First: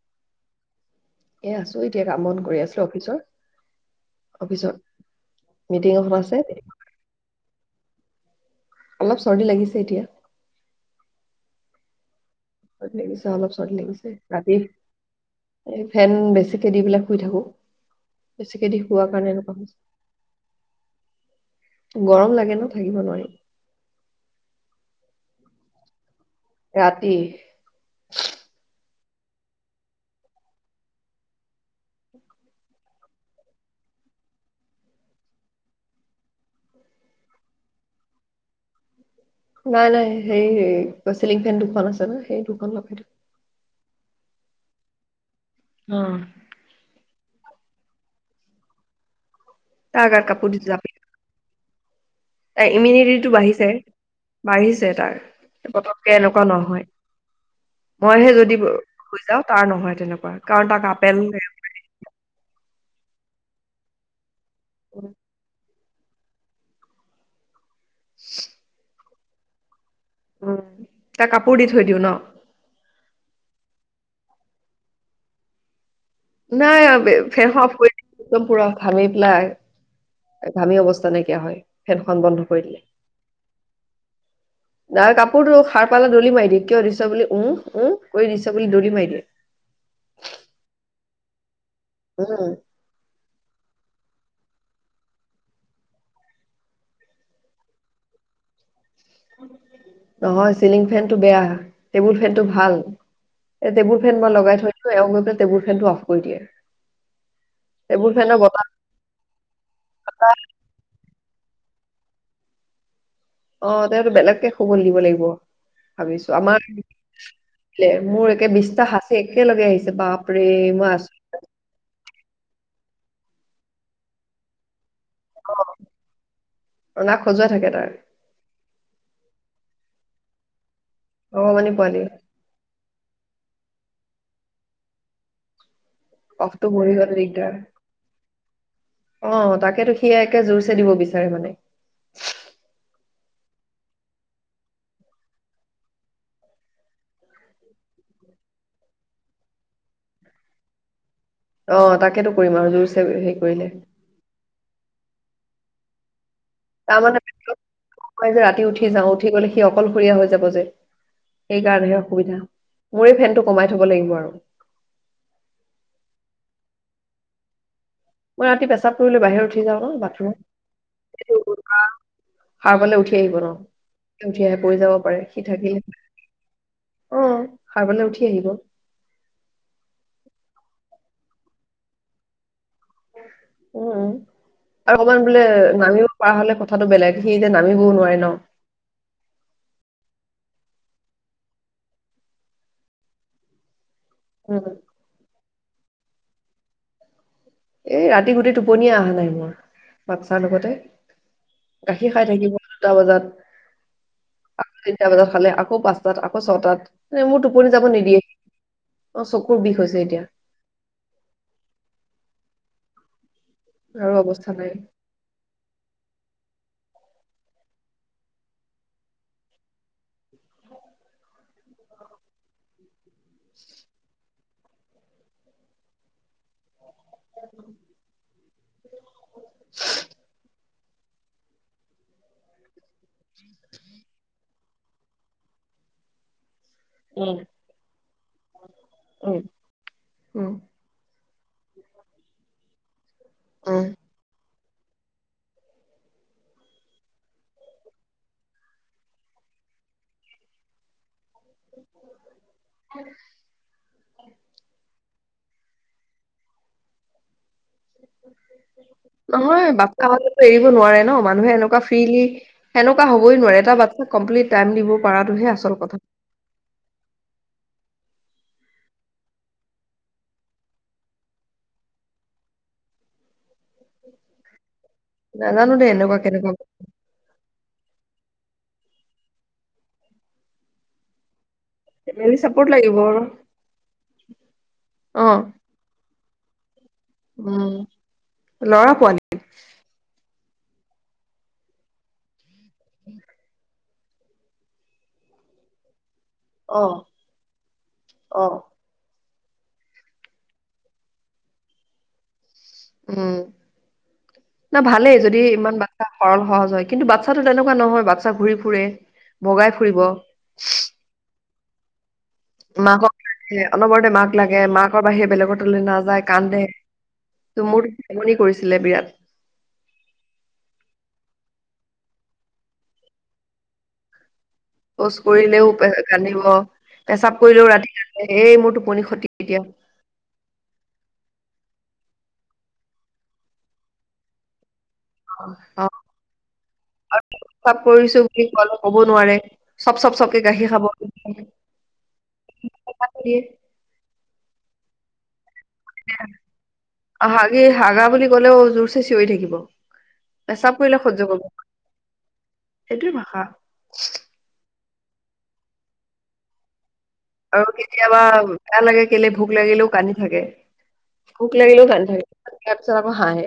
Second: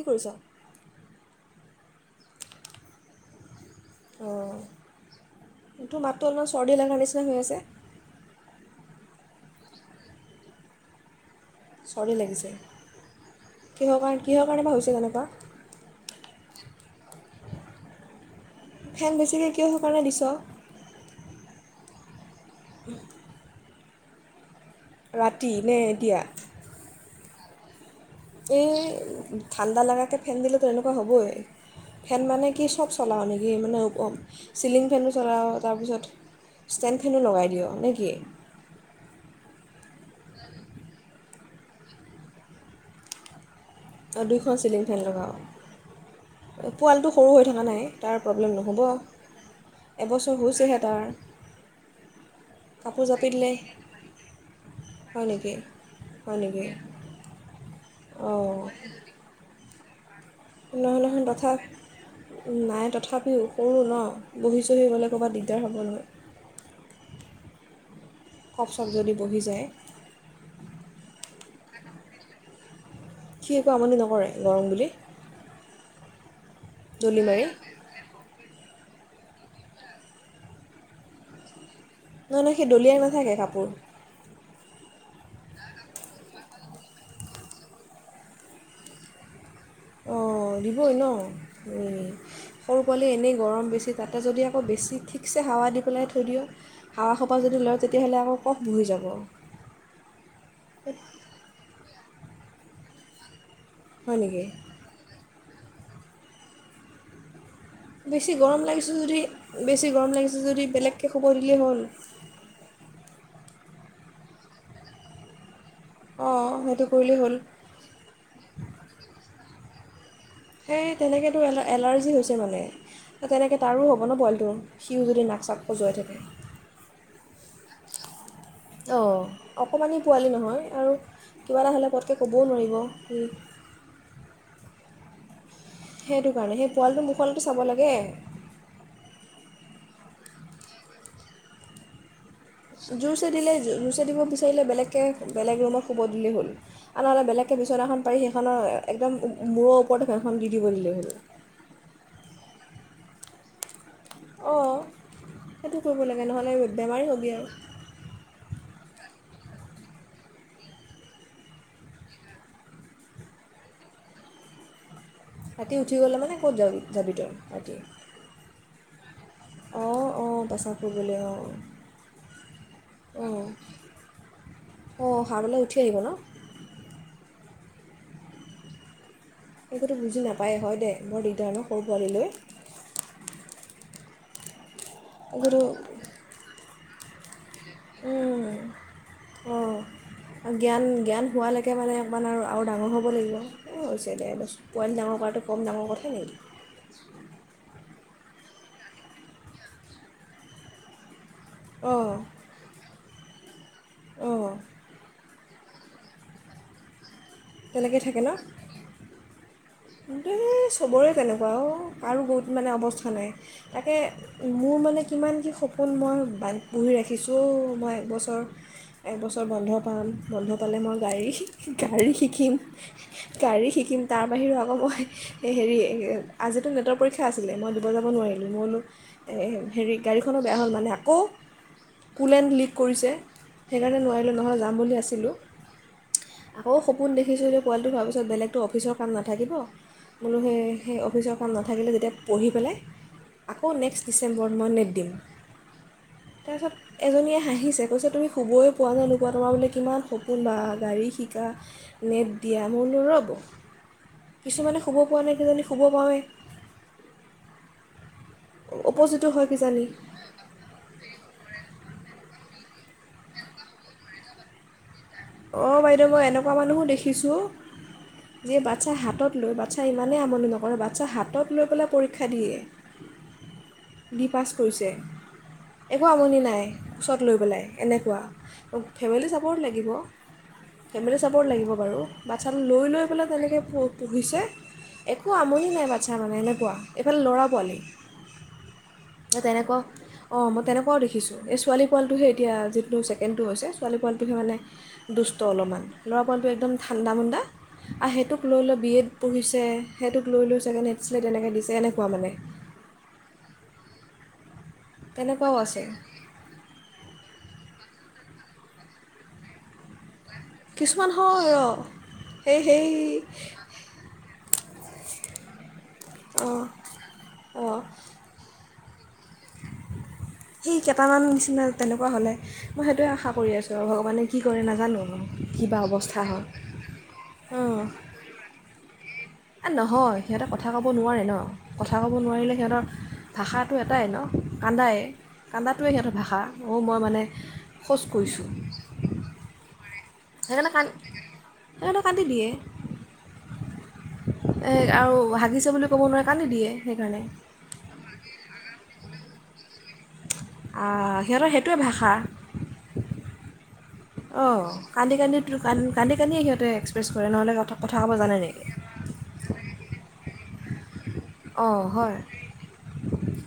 অ কৰিছা। এ আছো এতিয়া কাম বন কৰি আছিলো অফিচৰ। অ, অফিচত মিটিং এইটো এখন মাতটো আছে। অলপমান চৰ্দি লগাৰ নিচিনা হৈ আছে। অলপ চৰ্দি লাগিছে এতিয়া। চৰ্দী লাগিছে। অলপ চৰ্দি কিহৰ লাগিছে, কাৰণে কিহৰ ৰাতি কাৰণে বা হৈছে তেনেকুৱা এই ফেন বেছি। শুই থাকোঁ। বেছিকে দি শুৱা ফেন কাৰণে বেছিকৈ এনেকুৱা কিহৰ কাৰণে দিছ হৈছে। গৰম লাগে ন থাকিব নোৱাৰি। ৰাতি নে এতিয়া? ৰাতি। এ, ঠাণ্ডা লগাকে ফেন দিলোঁ তেনেকুৱা হ'বই, ফেন মানে কি চব চলাৱ নেকি? মানে চিলিং ফেনো চলাৱ, তাৰপিছত ষ্টেণ্ড ফেনো লগাই দিয় নে কি? নাই নাই হেৰি চিলিং ফেন দুখন আছে ন, সেই দুখন লগাই দিওঁ। অ দুইখন চিলিং ফেন লগাৱ? অ'। পোৱালিটো সৰু হৈ থকা নাই, তাৰ প্ৰব্লেম নহ'ব? গাত এবছৰ কাপোৰ দি হৈছেহে জাপি, তাৰ। তাৰ কাপোৰ জাপি ইমিউনিটিটো দিলে বাঢ়িছে, বাঢ়িছে তাৰ হয় নেকি পতককে হয় এনেকুৱা নেকি নহয়। মই হে যদি শুই যাওঁ তা আ নহয় তেনেকুৱা। কাৰণ তাক আপেল নহয়-নহয় তথা নাই তথাপিও কো ন বহি চলিবলৈ ক'ৰবাত দিগদাৰ হ'ব নহয়। কফ চফ যদি বহি যায়। উম! তাক কাপোৰ দি থৈ দিওঁ ন। সি একো আমনি নকৰে গৰম বুলি? নাই দলি মাৰি ফেন অফ কৰি দিছোঁ একদম পুৰা। ঘামি পেলাই, ঘামি অৱস্থা নাইকিয়া হয় ফেনখন বন্ধ নহয়-নহয় কৰি সি দলিয়াই নাথাকে কাপোৰ? তাৰ কাপোৰটো সাৰ পালে দলি মাৰি দিয়ে, কিয় দিছ বুলি? উম-উম কৰি দিছ বুলি দলি মাৰি দিয়ে। অঁ! দিবই ন। উম, সৰু পোৱালি এনেই গৰম বেছি তাতে যদি আকৌ বেছি ঠিকছে হাৱা দি পেলাই থৈ দিয়, হাৱা সোপা যদি লয় তেতিয়াহলে আকৌ কফ বহি যাব। নহয় চিলিং ফেনটো বেয়া, সেইবোৰ ফেনটো ভাল। এ টেবুল হয় ফেন মই নেকি লগাই থৈ দিওঁ, এওঁ গৈ পেলাই টেবুল ফেনটো অফ কৰি দিয়ে। টেবুল বেছি ফেনৰ বতাহ গৰম লাগিছে যদি, বেছি গৰম লাগিছে যদি বেলেগকে শুৱ দিলেই হ'ল। অ তেওঁটো বেলেগকে শুবলে দিব লাগিব। ভাবিছো অঁ আমাৰ, সেইটো কৰিলেই হ'ল মোৰ একে বিশ্বাস আছে একেলগে আহিছে বাপ সেই তেনেকেতো এলা এলাৰ্জি হৈছে মানে। তেনেকে তাৰো হ'ব ন পোৱালিটো। সিও যদি নাক চাক খজুৱাই থাকে। অনা খজুৱাই থাকে তাৰ অঁ, অকণমানি পোৱালি নহয় আৰু কিবা ভগৱানী এটা হলে পোৱালি পতকে ক'বও নোৱাৰিব। উম। সেইটো কাৰণে, কফটো সেই বহি পোৱালিটো গ'লে মোখলেটো দিগদাৰ চাব লাগে। অ তাকেতো সি একে জোৰ চে দিব বিচাৰে মানে। জুৰচে দিলে, জুৰচে দিব বিচাৰিলে বেলেগকৈ বেলেগ ৰুমত শুব দিলেই হ'ল আৰু নহ'লে বেলেগকৈ বিচনাখন পাৰি সেইখনৰ একদম মূৰৰ ওপৰতে ফেনখন দি দিব দিলেই হ'ল। অ তাকেতো কৰিম আৰু জোৰচে হেৰি কৰিলে। অঁ, সেইটো কৰিব লাগ তাৰমানা নেই যে ৰাতি উঠি যাওঁ উঠি গলে সি অকলশৰীয়া হৈ যাব যে, সেইকাৰণেহে অসুবিধা। মোৰে ফেনটো কমাই থব লাগিব আৰু। ৰাতি উঠি গলে মানে ক'ত যাবি যাবি তই ৰাতি? মই ৰাতি পেচাব কৰিবলে বাহিৰত উঠি যাওঁ ক অঁ অঁ বাথৰুম, পেচাব কৰিবলৈ অঁ সাৰ পালে উঠি আহিব অঁ ন, তাৰমানে উঠি আহি পৰি যাব অঁ পাৰে সি সাৰপালে উঠি থাকিলে আহিব ন অ। সাৰ পালে উঠি আহিব। একোতো বুজি নাপায় হয় দেই বৰ দিগদাৰ ন সৰু পোৱালিলৈ। উম। আৰু অকণমান বোলে একোতো নামিব পৰা হলে কথাতো বেলেগ। সি যে নামিবও নোৱাৰে ন। উম, অঁ জ্ঞান জ্ঞান হোৱালৈকে মানে অকণমান আৰু ডাঙৰ হ'ব লাগিব, স দেদাই কৈছোঁ, উম পোৱালি ডাঙৰ কৰাটো কম ডাঙৰ কথা- নেকি? এই ৰাতি গোটেই টোপনিয়ে অহা নাই মোৰ বাচ্ছাৰ লগতে। অঁ গাখীৰ খাই থাকিব দুটা বজাত। অঁ [inaudible] আকৌ তিনটা বজাত খালে আকৌ পাঁচটাত আকৌ ছটাত ন মোৰ টোপনি যাব তেনেকৈ নিদিয়ে, থাকে ন অ চকুৰ বিষ হৈছে এতিয়া চবৰে কেনেকুৱা অ, কাৰো বহুত মানে অৱ স্থা নাই তাকে, আৰু অৱস্থা নাই মোৰ মানে কিমান কি সপোন মই বাদ বুহি ৰাখিছোঁ মই একবছৰ, একবছৰ বন্ধ পাম, বন্ধ পালে মই গাড়ী গাড়ী শিকিম। গাড়ী শিকিম তাৰ বাহিৰৰ মই হেৰি আজিতো নেটৰ পৰীক্ষা আছিলে, মই দুবাৰ যাব নোৱাৰিলো, মই বোলো হেৰি গাড়ীখনো বেয়া হ'ল মানে আকৌ কুল এণ্ড লিক কৰিছে, সেইকাৰণে নোৱাৰিলোঁ নহয় যাম বুলি আছিলোঁ। আকৌ সপোন উম দেখিচিলো যে পোৱালিটোৰ তাৰপিছত বেলেগটো অফিচৰ কাম নাথ উম থাকিব, বোলো উম সেই সেই অফিচৰ কাম নাথাকিলে যেতিয়া পঢ়ি পেলাই আকৌ উম নেক্স ডিচেম্বৰ মই নেট দিম, তাৰপিছত এজনীয়ে হাঁহিছে কৈছে তুমি শুবই পোৱা নাই নোপোৱা তোমাৰ বুলে কিমান সপোন বা গাড়ী শ কা, নেট দিয়া, মই বুলো ৰ'ব কিছুমানে শুব পোৱা নাই কিজনী শুব পাওঁৱেই অপজিতো হয় নহয় কিজানি বাচ্ছা হলেতো এৰিব নোৱাৰে ন মানুহে এনেকুৱা ফ্ৰিলি সেনেকোৱা হবই নোৱাৰে, এটা বাচ্ছা কম্প্লিত টাইম দিব পৰাটোহে অ আচল কথা বাইদেউ মই এনেকুৱা মানুহো দেখিছোঁ যিয়ে বাচ্ছা হাতত লৈ, বাচ্ছাই ইমানেই আমনি নকৰে, বাচ্ছা হাতত লৈ পেলাই পৰীক্ষা দিয়ে। দি পাছ কৰিছে, নাজানো দেই একো এনেকুৱা আমনি কেনেকুৱা নাই ওচৰত লৈ পেলাই, এনেকুৱা ফেমিলি চাপৰ্ট লাগিব। ফেমিলি চাপৰ্ট লাগিব। বাৰু, ফেমিলি বাচ্ছাটো চাপৰ্ট লৈ লাগিব লৈ আৰু পেলাই তেনেকে প পঢ়িছে, অ একো আমনি নাই বাচ চ্ছা মানে এনেকুৱা এইফালে ল'ৰা পোৱালি উম, লৰা পোৱালি। অ মই তেনেকোৱাও দেখিছোঁ, এই ছোৱালী পোৱালটোহে এতিয়া যিটো ছেকেণ্ডটো হৈছে ছোৱালী পোৱালিটোহে মানে দুষ্ট অলপমান। ল'ৰা পোৱালিটো একদম অ ঠাণ্ডা মাণ্ডা, আৰু সেইটোক অ লৈ লৈ বি এড পঢ়িছে, সেইটোক লৈ লৈ চাগে নেটচলে তেনেকৈ দিছে এনেকুৱা মানে। উম। না ভালেই যদি তেনেকুৱাও ইমান আছে বাচ্ছা সৰল সহজ হয় কিন্তু বাচ্ছা বাচ্চাটো তেনেকুৱা নহয় বাচ্ছা ঘূৰি ফুৰে, বগাই ফুৰিব কিছুমান হয় ৰ মাকক অনবৰতে মাক লাগে মাক মাকৰ বাহিৰে বেলেগত নাযায় কান্দে, অঁ ত অঁ মোৰ আমনি কৰিছে। ছিলে বিৰাট। সেই কেইটামান নিচিনা তেনেকুৱা হলে, মই সেইটোৱে আশা কৰি আছোঁ আৰু ভগৱানে কি কৰে নাজানো শৌচ কৰিলেও কিবা অৱস্থা কান্দিব, হয় পেচাব কৰিলেও ৰাতি কান্দে, এই মোৰ টোপনি খতি এতিয়া এ নহয়, সিহঁতে কথা ক'ব নোৱাৰে ন। কথা ক'ব নোৱাৰিলে সিহঁতৰ, ভাষাটো এটাই ন কান্দাই। অ কান্দাটোৱে সিহঁতৰ ভাষা, অ মই মানে পেচাব শৌচ কৰিছোঁ। চব চব চবকে গাখীৰ সেইকাৰণে কান খাব। সেইকাৰণে কান্দি দিয়ে এ আৰু হাগিছে বুলি ক'ব নোৱাৰে কান্দি দিয়ে সেইকাৰণে হাগি হাগা বুলি কলেও জোৰ চে কৈ থাকিব। পেচাপ পৰিলে সহ্য সিহঁতৰ কৰিব, সেইটোৱে ভাষা সেইটোয়ে বা হা। অ, কান্দি কান্দি কান্দি কান্দি সিহঁতে কৰে নহ'লে আৰু কথা কথা ক'ব কেতিয়াবা জানে নেকি বেয়া লাগে কেলে ভোক লাগিলেও কান্দি থাকে। ভোক অঁ লাগিলেও কান্দি হয় থাকে, তাৰ পিছত আকৌ হাঁহে,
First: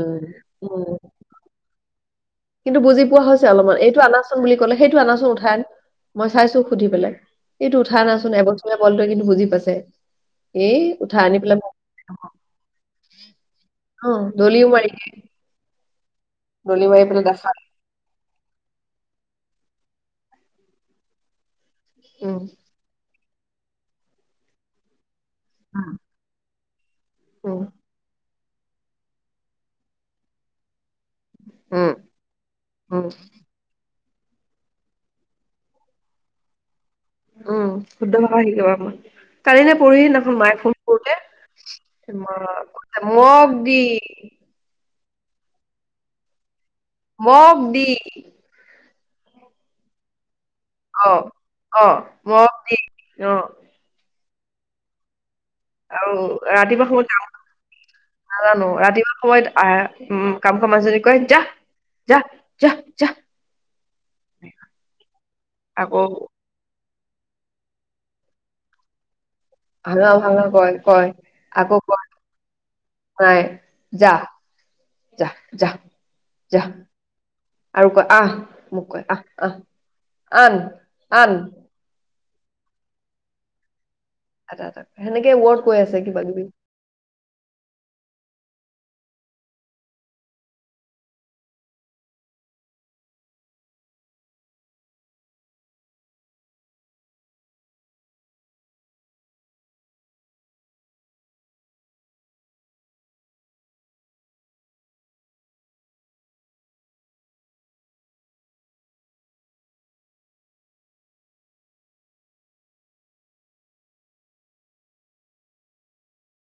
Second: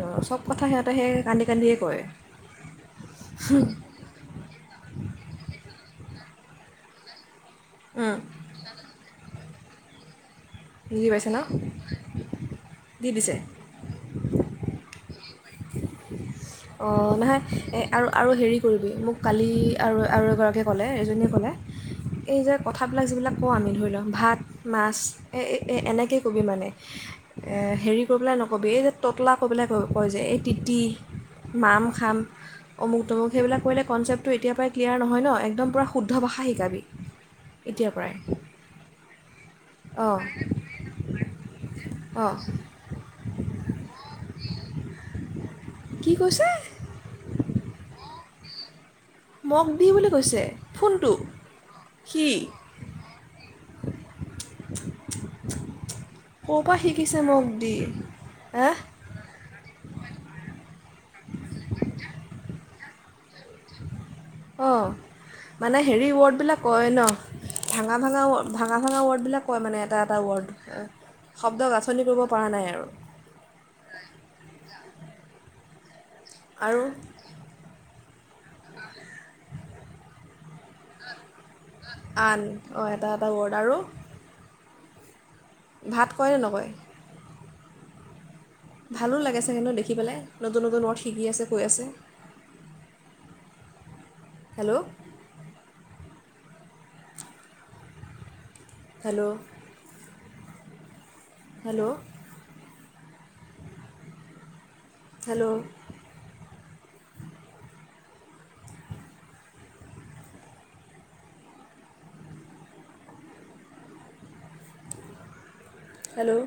অ, চব কথা সিহঁতে সেই কান্দি কান্দিয়ে কয় কিন্তু বুজি পোৱা হৈছে অলপমান এইটো আনাচোন বুলি কলে সেইটো আনাচোন উঠাই মই চাইছো সুধি পেলাই। এইটো উঠাই উম, আনাচোন এবছৰে বলটো কিন্তু বুজি পাইছে।। তে। এ বুজি উঠাই পাইছে ন আনি পেলাই, দি দিছে অ দলিও মাৰি দিয়ে। [unintelligible] অ নহয়, এ আৰু আৰু হেৰি কৰিবি মোক কালি আৰু আৰু এগৰাকীয়ে কলে, এজনীয়ে কলে উম এই যে কথাবিলাক যিবিলাক অ আমি ধৰি লওঁ ভাত, মাছ এ এ এনেকে ক'বি মানে। এ উম হেৰি কৰিবলে কবি এই যে ততলা কবলে কয় যে এই তিতি মাম উম খাম, অমুক উম তমুক সেইবিলাক কৰিলে কনচেপ্ট তো এতিয়া পৰাই ক্লিয়াৰ নহয় ন একদম পূৰা শুদ্ধ ভাষা শিকাবি উম এতিয়াৰ পৰাই শুদ্ধ ভাষা শিকিব মন কালি নে অঁ পৰহিদিনাখন মায়ে ফোন কৰোতে, অঁ ম ক মগ দি কি কৈছে? মক দি মগ দি বুলি কৈছে ফোনটো অহ অহ সি মগ দি অহ। আৰু ক'ৰ পৰা ৰাতিপুৱা সময়ত শিকিছে যাও মগ দি ন নাজানো হা ৰাতিপুৱা সময়ত। অহ উম কাম কাম কৱা মাজতে কয় যা যা যা যা। অ মানে আকৌ হেৰি ৱৰ্ড বিলাক কয় ন। ভাঙা ভাঙা ভাঙা ভাঙা ৱৰ্ডবিলাক। কয় মানে এটা ভালা এটা ভাল ৱৰ্ড কয় কয় শব্দ আকৌ গাঁথনি কয় কৰিব পৰা নাই আৰু নাই যা যা যা। যা আৰু আৰু কয় আহ। মোক কয় আহ আহ আন আন। আন অ এটা এটা অৰ্ডাৰো। এটা সেনেকে। যে ৱৰ্ড কৈ আছে কিবা কয়নে কিবি। নকয় ভালো লাগে চাগে ন দেখি পেলাই নতুন নতুন ৱৰ্ড শিকি আছে কৈ আছে hello. Hello. Hello hello hello